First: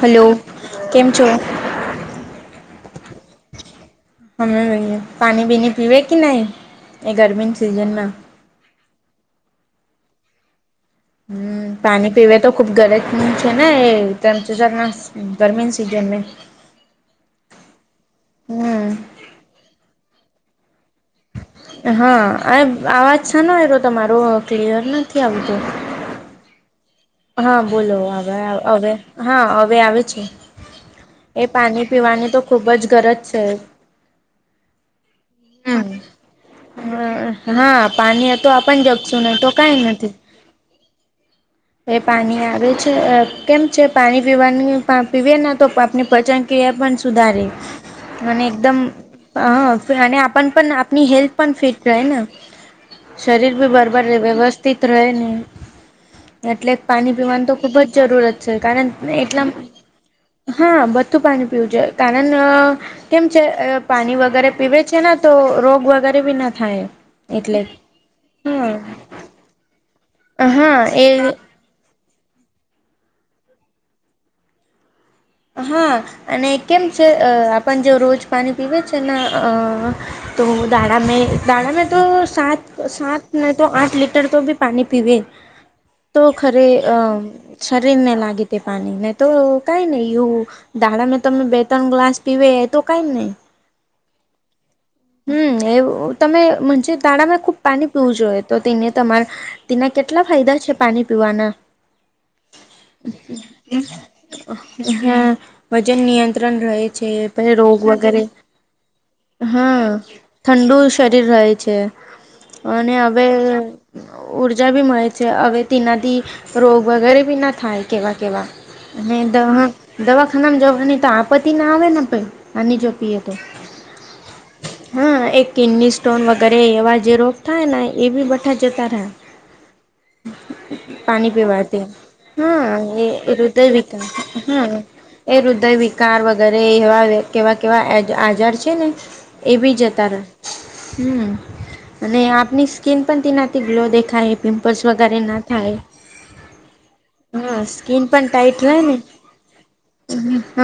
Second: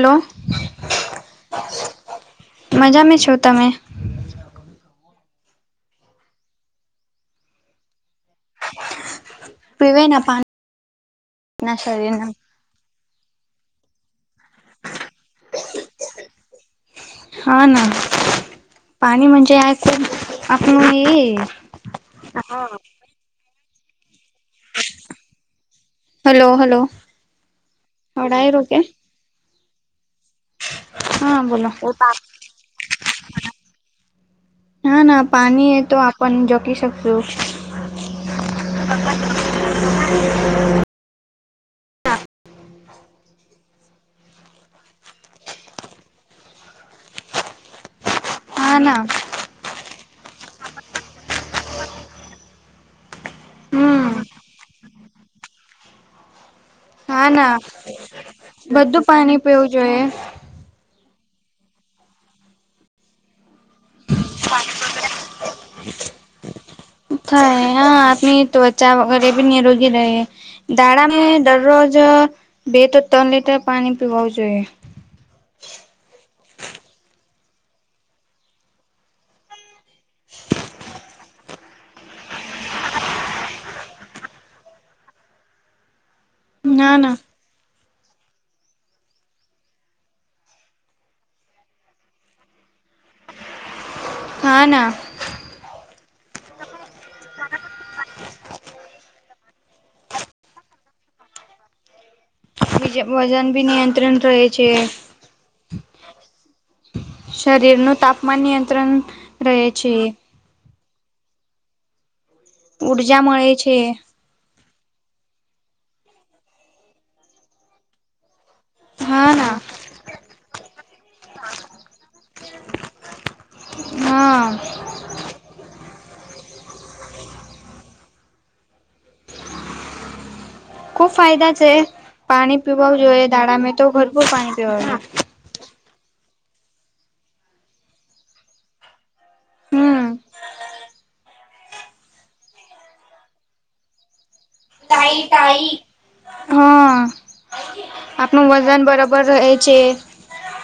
Hello કેમ છો? મજા મે છો તમે? પાની બીની પીવે કે નહી એ ગરમીની સિઝનમાં? પીવે ના પાન હમ્મ પાની પીવે તો ખુબ ગરજ ની છે. એ [inaudible] ગરમીની સીઝન મેં હા ના પાણીમાં જે [inaudible] આપનું એ હા અને આવાજ શાનો આયરો તમારો? ક્લિયર નથી આવતો. હલો હલો હા બોલો હવે અવડાય રો કે હવે હા હવે આવે છે. હા એ બોલો પાની પીવાની તો ખૂબ જ ગરજ છે. પાની એ તો આપન [inaudible] હા પાણી તો આપણ જગશું નહી તો કાંઈ નથી [unintelligible] એ પાની આવે છે. કેમ છે પાણી પીવાની પીવેને તો આપને પજન કે એ પન સુધારે અને હા એકદમ ના હહ અને આપન પન આપની હેલ્થ પન ફિટ રહેન શરીર ભી બરબર હમ રેવે વ્યવસ્થિત રહેને પાની હા પીવાની તો ના ખૂબ જ જરૂરત છે, કારણ બધું કે પાણી એટલા માં પીવું જોઈએ હા બ તું પાની પીવું જોઈએ. કારન કેમ છે, અ પાની વગર એ પીવે છે ને તો રોગ વગર કયારે બી ન થાય. એટલે થાય હા આપની હા ત્વચા વગર એ બી નિરોગી રહે હા દાડામે એ દરરોજ બે તો ત્રણ લીટર પાની પીવો જોઈએ. હા અને કેમ છે આપણ જો રોજ પાની પીવે છે ન અ તો દાળા મે દાળા મેં તો સાત સાત નહીં તો આઠ લીટર તો ભી પાની પીવે. તો ખરે ના અ ના શરીરને લાગે તે પાની નહીં તો કાંઈ નહી. યુ દાડામે તમે બે ત્રણ ગ્લાસ પીવે એ તો કાંઈ નહી. હા ના હમ્મ એ તમે મજે દાડામે ખૂબ પાની પીવું જોઈએ. તો તેને તમાર તેના કેટલા ફાયદા છે પાની પીવાના? બીજ વજન બી નિયંત્રણ રહે છે. હમ વજન નિયંત્રણ રહે છે. પહે રોગ શરીરનું વગેરે તાપમાન નિયંત્રણ રહે હહ છે. ઠંડુ શરીર રહે છે અને ઉર્જા હવે મળે છે. ઉર જા બી મળે છે, હવે તેનાથી રોગ વગેરે બી ન થાય કેવા કેવા નહીં હા તો ના હું દવા ખાનામાં જવાની તો આપત્તિ ના આવે ને પહી પાની જો પીએ તો. હહ. ટોન વગેરે એવા જે રોગ થાય ને એ બી બઠા જતા રહે. ખુબ પાણી ફાયદા છે. પીવાથી પાણી હા પીવાવું જોઈએ એ દાડા મે તો હૃદયવિક ભરપૂર પાણી હમ પીવાવું એ હૃદયવિક કાર વગેરે એવા કેવા કેવા આજાર છે ને એ બી હમ જતા. હમ અને આપની સ્કીિન પણ તેનાથી ગ્લો દેખાય. બસ વગરે તાઈ ના તાઈ થાય હા હા સ્કીન પણ આપણું ટાઇટ ન વજન ને બરાબર રહે છે. હ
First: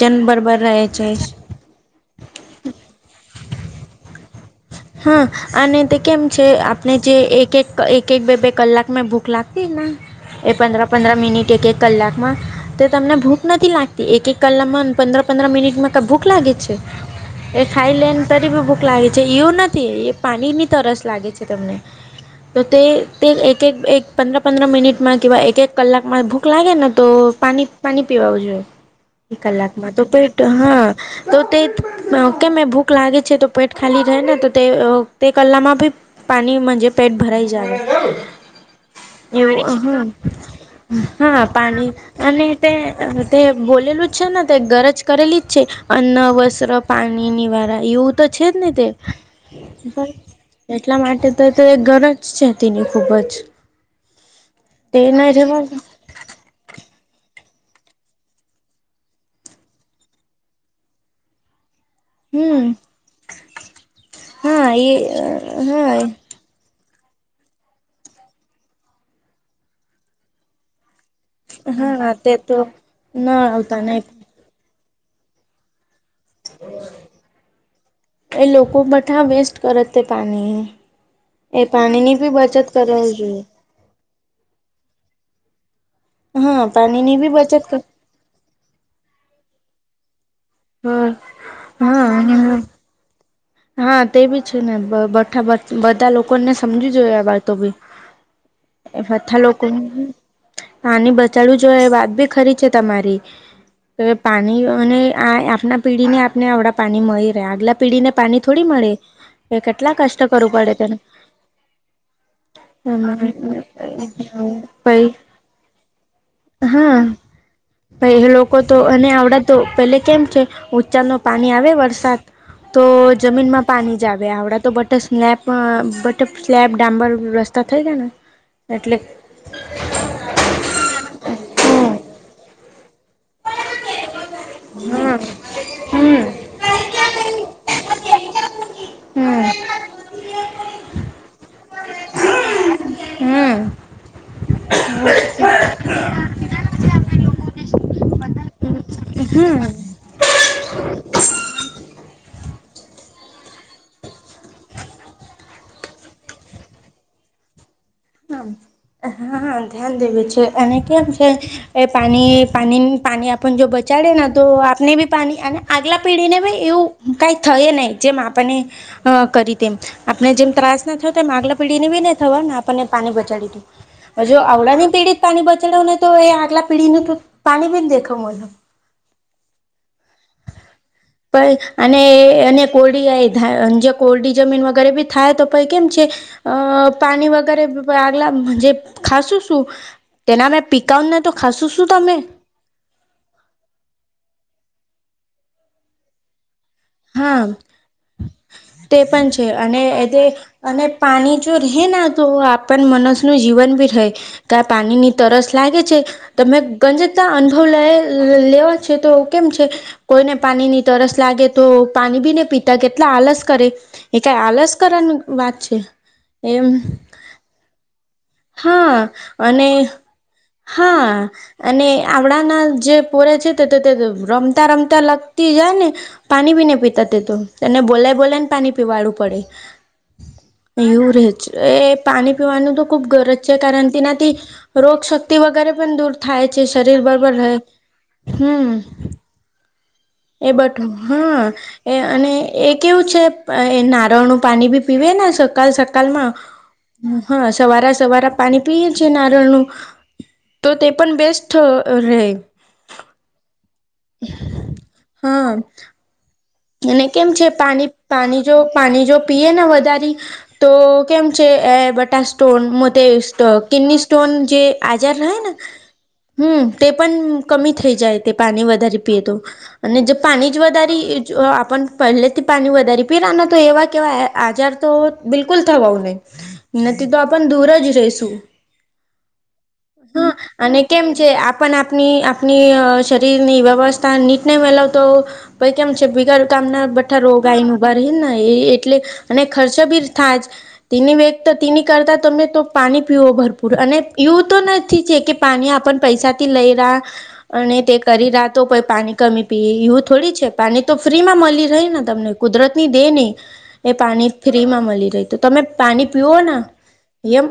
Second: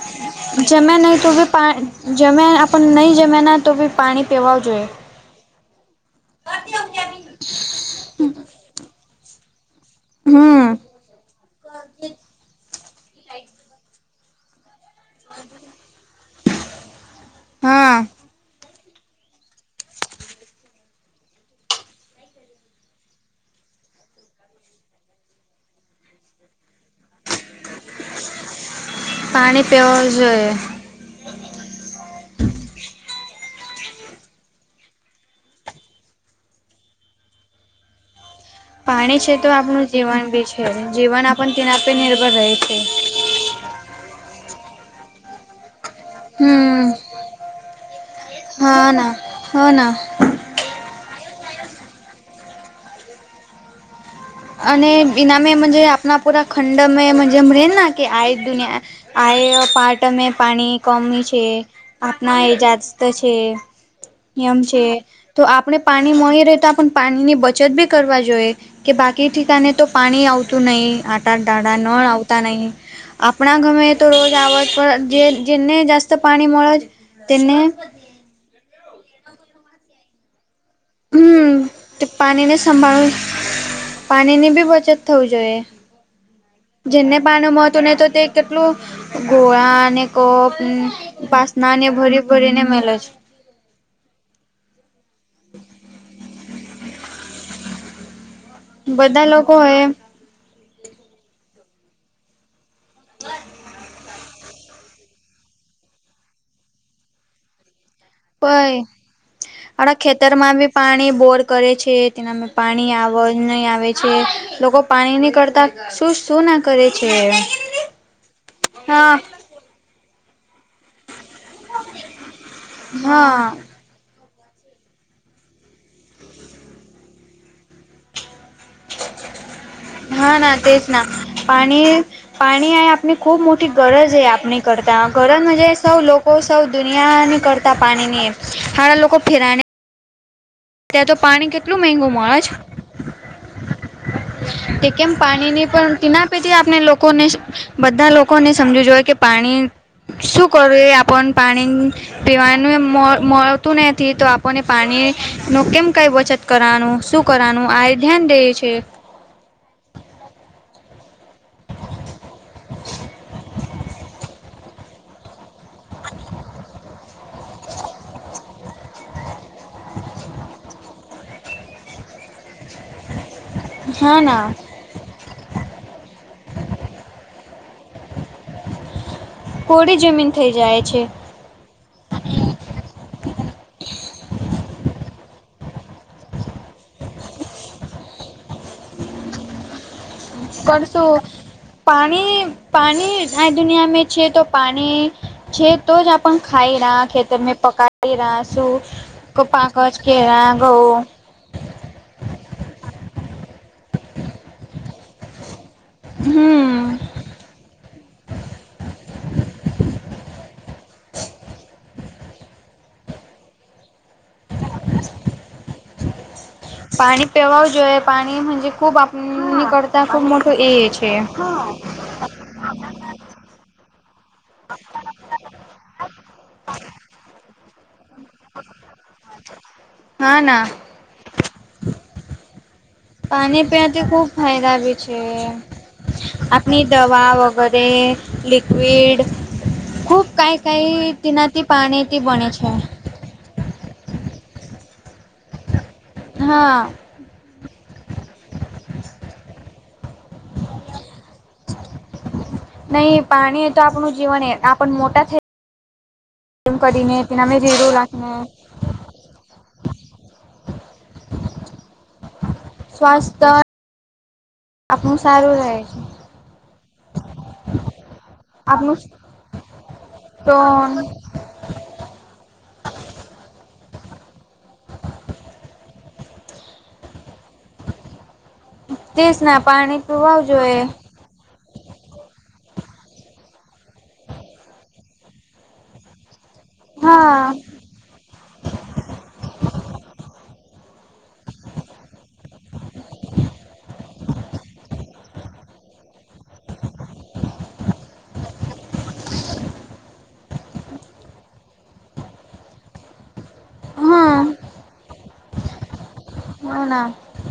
વજન બરબર રહે જમ્યા છે. નહીં તો બી પાણી જમ્યા આપ નહીં જમ્યા ન તો બી પાણી પીવા જોઈએ હા અને તે કેમ છે આપણે જે એક એક એક એક બે બે કલાકમાંં ભૂખ લાગ એ હમ પંદર પંદર મિનિટ એક એક કલાકમાં તે તમને ભૂખ નથી લાગતી એક એક કલામાં પંદર પંદર મિનિટમાં કઈ ભૂખ લાગે છે, એ ખાઈ હા લને તરી ભી ભૂખ લાગી. જે એવું નથી એ પાણીની તરસ લાગે છે તમને તો તે તે એક એક પંદર પંદર મિનિટમાં કે એક એક કલાકમાં ભૂખ લાગે ને તો પા પાણી પીવાવુ જોઈએ. એક પાણી કલાકમાં તો પીવાવું પેટ જોઈએ. હા તો તે કેમે ભૂખ લાગે છે તો પેટ ખાલી રહે ને તો તે તે કલામાં ભી પાણીજ પેટ ભરાઈ જાય. પાણી છે એ તો આપણું જીવન બી છે હ જીવન હા આપણ તેના પાણી પર નિર્ભર અને રહે છે. તે બોલેલું જ છે ને તે ગરજ કરેલી જ છે અન્ન વસ્ત્ર હમ પાણી નિ વારા એવું તો એટલે જ ને તે હા ના હા ના. એટલા માટેજ માટે તો ઘર જ છે તેની ખુબ જ અને તે ન રહેવા એનામેજ આપણા પૂરા ખંડ મે જેમ ર કે આ દુનિયા આ પાર્ટમે પાણી કોમી છે. આપણા એ હમ જાસ્ત છે નિયમ હા છે તો આપણે એ પાણી મળી રહે તો આપ પાણી ની બચત બી કરવા જોઈએ કે બાકી ઠિકાને તો પાણી આવતું નહી. ન હા હા તે આવતા તો નહી ના આપણા આવતા ગમે નહી તો રોજ આવજ જેને પાણી મળે જ તેને એ લોકો વેસ્ટ કરે તે પાણી હમ એ પાણીની બી બચત કરાવવી જોઈએ. પાણી ની બી બચત થવું જોઈએ. હા જેને પાણીની બી બચત પાનું મો કર હતું ને તો તે કેટલું ગોળા અનેને કપ હા પાસના ને ભરી હા ભરીને મેલો છે. હા તે બી છે ને બા બધા લોકોને સમજી જોઈએ આ વાતો બી એ બધા વાથ લોકો લોકોક હોય પાની બચડવું જોઈ એ વાત બી ખરી છે તમારી. તો પાણી અને આપના પીઢીને આપને આવડા પાણી મળી રહે આગલા પીઢી ને પાણી થોડી મળે? એ કેટલા આણા કષ્ટ ખેતર કરવું માં બી પડે તેને પાણી બોર કરે છે તેના પાણી આવ નહી આવે છે. લોકો પઈ પાણી ની કરતા શું શું ના કરે છે? પછ લોકો તો અને હા આવડા તો પેલે કેમ છે ઉંચાલ ન પાણી આવે વરસાદ તો હા જમીનમાં પાણી જાડ હવે આવડા તો બટર સ્લેબ બટર સ્લેબ ડામબર રસ્તા થઈ ગયા ને. એટલે હા ના તે જ ના હમ પાણી પાણી આ આપની ખૂબ મોટી ગરજ છે. ન કરતા ઘર મજ સૌ હમ લોકો સૌ દુનિયાની કરતાં પાણીની એ હડા લોકો હમ ફેરાણે હમ ત્યાં તો પાણી કેટલું મગું મળે છે? હ. તે કેમ પાણીની પણ તેના પેથી આપણે લોકોને બધા લોકોને સમજવ જોએ કે પાણી. હમ શું કરું આપને પાણી પીવાનું મળતું નથી તો આપણને પાણી નું કેમ કઈ બચત કરવાનું શું કરવાનું આ ધ્યાન દે છે હા, ધ્યાન દેવું જોઈએ એને કેમ એ પાણી પાણી પાણી આપ જો ચડે ને તો આપને બી પાણી અને આગલા પેઢીને ભી એવું કઈ થાય નહી. જેમ આપણને અ કરી તેમ આપણે જેમ ત્રાસ ના થયો, તેમ આગલા પીઢીને બી ન થવા ને આપણને પાણી બચાડી દી હા હજુ ના આપણાંની પીઢી પાણી બગાડે ને તો એ આગલા પેઢીને તો પાણી બી દેખાવ મળે. ઓડી જ પણ અને અને કોરડી જે કોરડી જે જમીન વગેરે બી થાય તો પછી કેમ છે, અ પાણી વગેરે આગલા જે ખાસું સું કરશું પાણી પાણી આ દુનિયામાં છે, તો પાણી અને છે, તો જ આપ ખાઈ રહ્યા, હા ખેતરને પકડી રહ્યા, તે પણ શું છે પાક અને જ એ કે તે ઘઉ અને પાણી જો રહેના, તો આપ મનસનું જીવન ભી રહે કા પાણીની તરસ લાગે છે, તમે હમ ગજતા અનુભવ લેવા છે, તો કેમ છે કોઈને પા પાણીની તરસ લાગે પાણીબી ન પીતા કેટલા આલસ કરે, એ કઈ આલસ કરવાની વાત છે. એમ પાણી પીવું જોઈએ પાણી ખુબ હા જ આપણ અને નીકળતા ખુબ મોટો એ હા છે. અને આવડાના જે પોરે છે રમતા-રમતા લગતી જાય ને પાણીબી ન પીતા તે તો તેને બોલા બોલે ને પાણી પીવાડું પડે, હા ના એવું રેજ એ પાણી પીવાનું તો ખૂબ ગરજ છે, પાણી કારણ પીવાથી ખૂબ એનાથી ત ફાયદા બી છે. રોગશક્તિ વગેરે પણ દૂર થાય છે, શરીર બરોબર રહે. કે હમ લિક્વિડ ખૂબ એ કાંઈ [unintelligible] કાંઈ હા, તેનાથી એ પાણીથી અને બને એ છે. કેવું છે, એ નારિયેળનું પાણી બી પીવે ને સકાલ કલમાં હા હા, સવાર-સવાર પાણી પી છે, નારીયેળનું તો તે પણ બેસ્ટ રહે નહી પાણી તો, આપણું જીવન આપણ મોટા થઈ હા એમ અને કરીને કેમ છે, તેનામે રેડું રાખીને પાણી જો પાણી જો પીએ ને વધારે તો કેમ છે, બટ સ્ટોન, સ્વાસ્થ્ય કિડની સ્ટોન જે આજાર આપણું રહે ને સારું છે. હમ્મ તે પણ કમી થઈ જાય તે પાણી આપણું વધારે પીએ, તો અને જે પાણી જ સ્ટોન વધારે આપ પહેલેથી પાણી વધારે પીવાના, તો એવા કેવા આજાર તો બિલકુલ થવા નથી તો આપણે દૂર જ રેશુ. તેજ ના પાણી હા, પીવાવ અને જોઈએ કેમ છે, આપની આપની શરીરની વ્યવસ્થા નીટને [inaudible] મેલાવતો ભાઈ કેમ છે, બગર તમને હા બધા તેની કરતા તમે તો, પાણી પીવો ભરપૂર અને એવું તો નથી છે, કે પાણી આપણ પૈસાથી લઈ રહ્યાં અને તે કરી રહ્યાં તો કોઈ પાણી કમી પી એવું થોડી છે. પાણી તો ફ્રીમાં મળી રહે ને, તમને કુદરતની દે નહી એ પાણી હા ફ્રીમાં મળી રહે. તો, તમે પાણી પીવ હ ના એમ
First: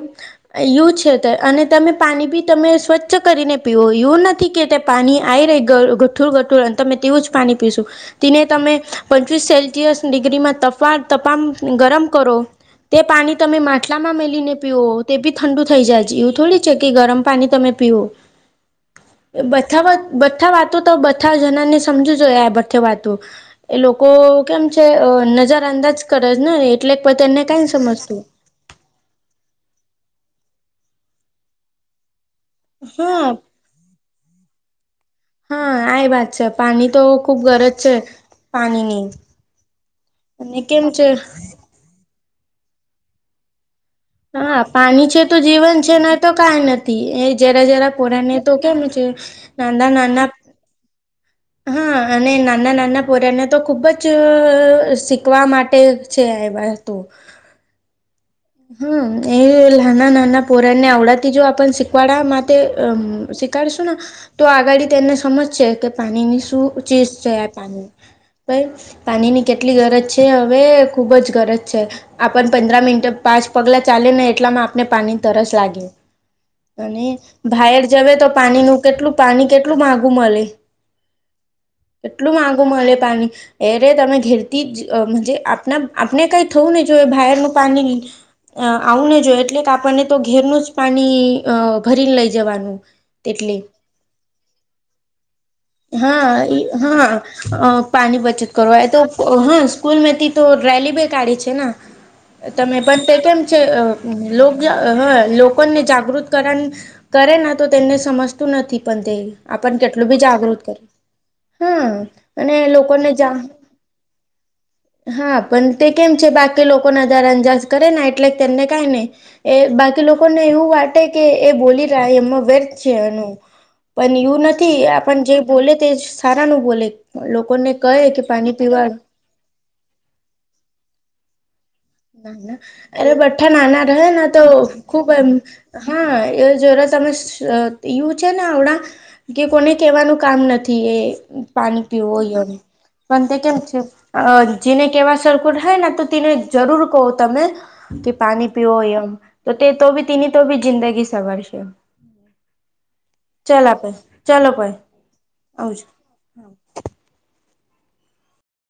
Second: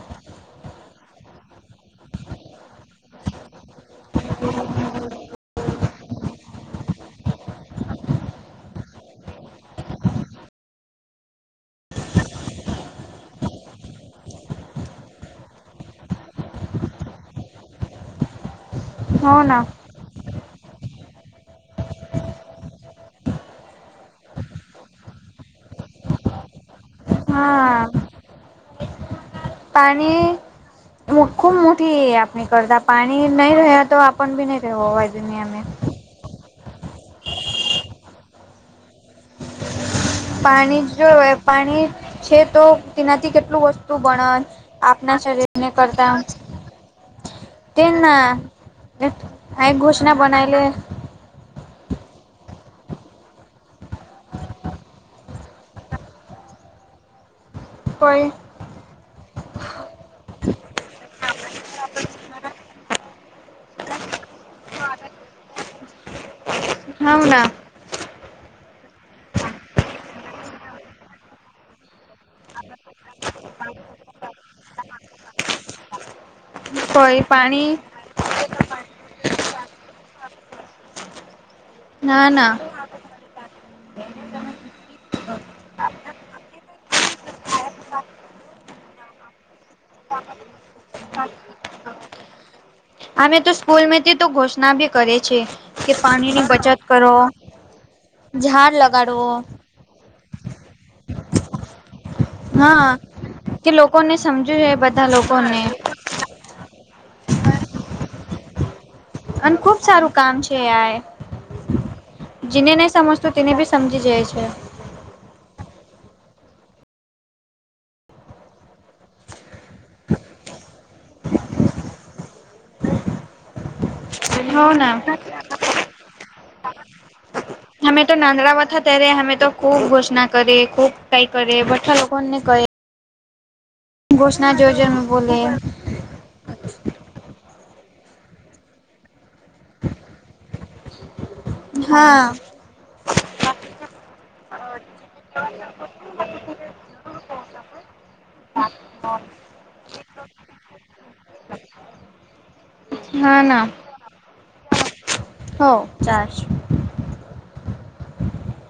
યું છે તે, અને તમે પાણી બી તમે સ્વચ્છ કરીને પીવો, એવું નથી કે તે પાણી આવી ગઠુર-ગઠુર અને તમે તેવું જ પાણી પીશું. તેને, તમે પચચીસ સેલ્સિયસ ડિગ્રીમાં તપમાન પર ગરમ કરો. તે, પાણી તમે માટલામાં મેલીને પીઓ, તે બી ઠંડુ થઈ જાય છે. એવું થોડુ છે, કે ગરમ પાણી તમે પીવો. [inaudible] બધી વાતો તો બધા જનાને સમજવું જોઈએ. આ બ થવાતું એ લોકો કેમ છે, નજર અંદાજ કરે ને? એટલે ત એને કઈ સમજતું પાણી ખુબ મોટી નીકળતા પાણી હા નહી રહ્યા તો આપણ બી નહી રહેવવા દુનિયામે હા આ વાત છે પાણી તો ખુબ ગરજ છે પાણીની અને પાણી કેમ છે જો પાણી છે તો તેનાથી કેટલું વસ્તુ બણત હા પાણી આપના છે તો શરીરને જીવન છે કરતા ને તો કઈ નથી એ જરા જરા તેના પોરાને તો કેમ આ નાના ઘોષણા નાના બનાયલે હા અને નાના નાના પોર્યાને તો ખુબ જ અહહ શીખવા માટે છે એવા તો [unintelligible] કોઈ હમ એ નાના નાના પોરા ને આવડતી જો આપણને શીખવાડવા માટે અહહ શીખડશું તો આગળ તેને સમજશે કે પાણી ની શું ચીજ હવ છે ના આ પાણી ભાઈ પાણીની કેટલી ગરજ છે હવે ખુબ જ ગરજ છે આપણ પંદ્ર મિનટ પાંચ પગલા ચલેને એટલામાં આપને પાણી તરસ લાગે અને કોઈ પાણી બાયર જવે તો પાણી ન કેટલું પાણી કેટલું માગ મલે ના કેટલું ના માઘું મલે પાણી એરે તમે ઘેરતી જ જ આપ આપણે કઈ થવું નહી જો બહારનું પાણી અહહ આવુંને જો એટલે કે આપણને તો ઘેરનું જ પાણી અહહ ભરીને લઈ જવાનું અમે તો એટલે સ્કૂલમાંથી તો ઘોષણા બી કરે છે કે હા પાણી ની ઈ બચત હા કરો અ પાણી બચત ઝાડ કરય તો લગાડવો હા સ્કૂલમેથી તો રેલી બે કાઢી છે ને તમે હા પણ તે તેમ છે કે લોકોને સમજવું જોઈએ બધા હ લોકોને જાગૃત કરન કરે ના તો તેમને સમજતું નથી પણ તે અને આપને ખુબ કેટલું સારું બી કામ છે જાગૃત કરે આ હા અને જેને નહી લોકોને જ સમજતું તેને બી સમજી જાય હા પણ તે કેમ છે બાકી લોકોના [unintelligible] કરે ને એટલે તેમને ક નહી એ બાકી લોકોને એવું વાટે કે એ બોલી રહ એમાં વ એનું પણ છે એવું હો નથી ના આપ જે બોલે તે સારા નું બોલે લોકોને કહે અમે તો કે પાણી નાંદડામાંથા પીવા તરે અમે તો ખૂબ ઘોષણા કરે ખૂબ કઈ કરે બ નાના અરે બઠા નાના રહે તો ઘોષણા જોજન ખુબ એમ બોલે હા એ જોરા તમે એવું છે ને આવડા કે કોને કેવાનું કામ નથી એ પાણી પીવું હા હોય એ પણ તે કેમ છે જેને કેવા સરર્કુટ થાય તો તેને જરૂર કહો તમે કે પાણી પીઓ એમ તો તે તો બી તેની તો બી જિંદગી સવરશે કેમ હા ના ચાલો ભાઈ હો આવજો ચારશ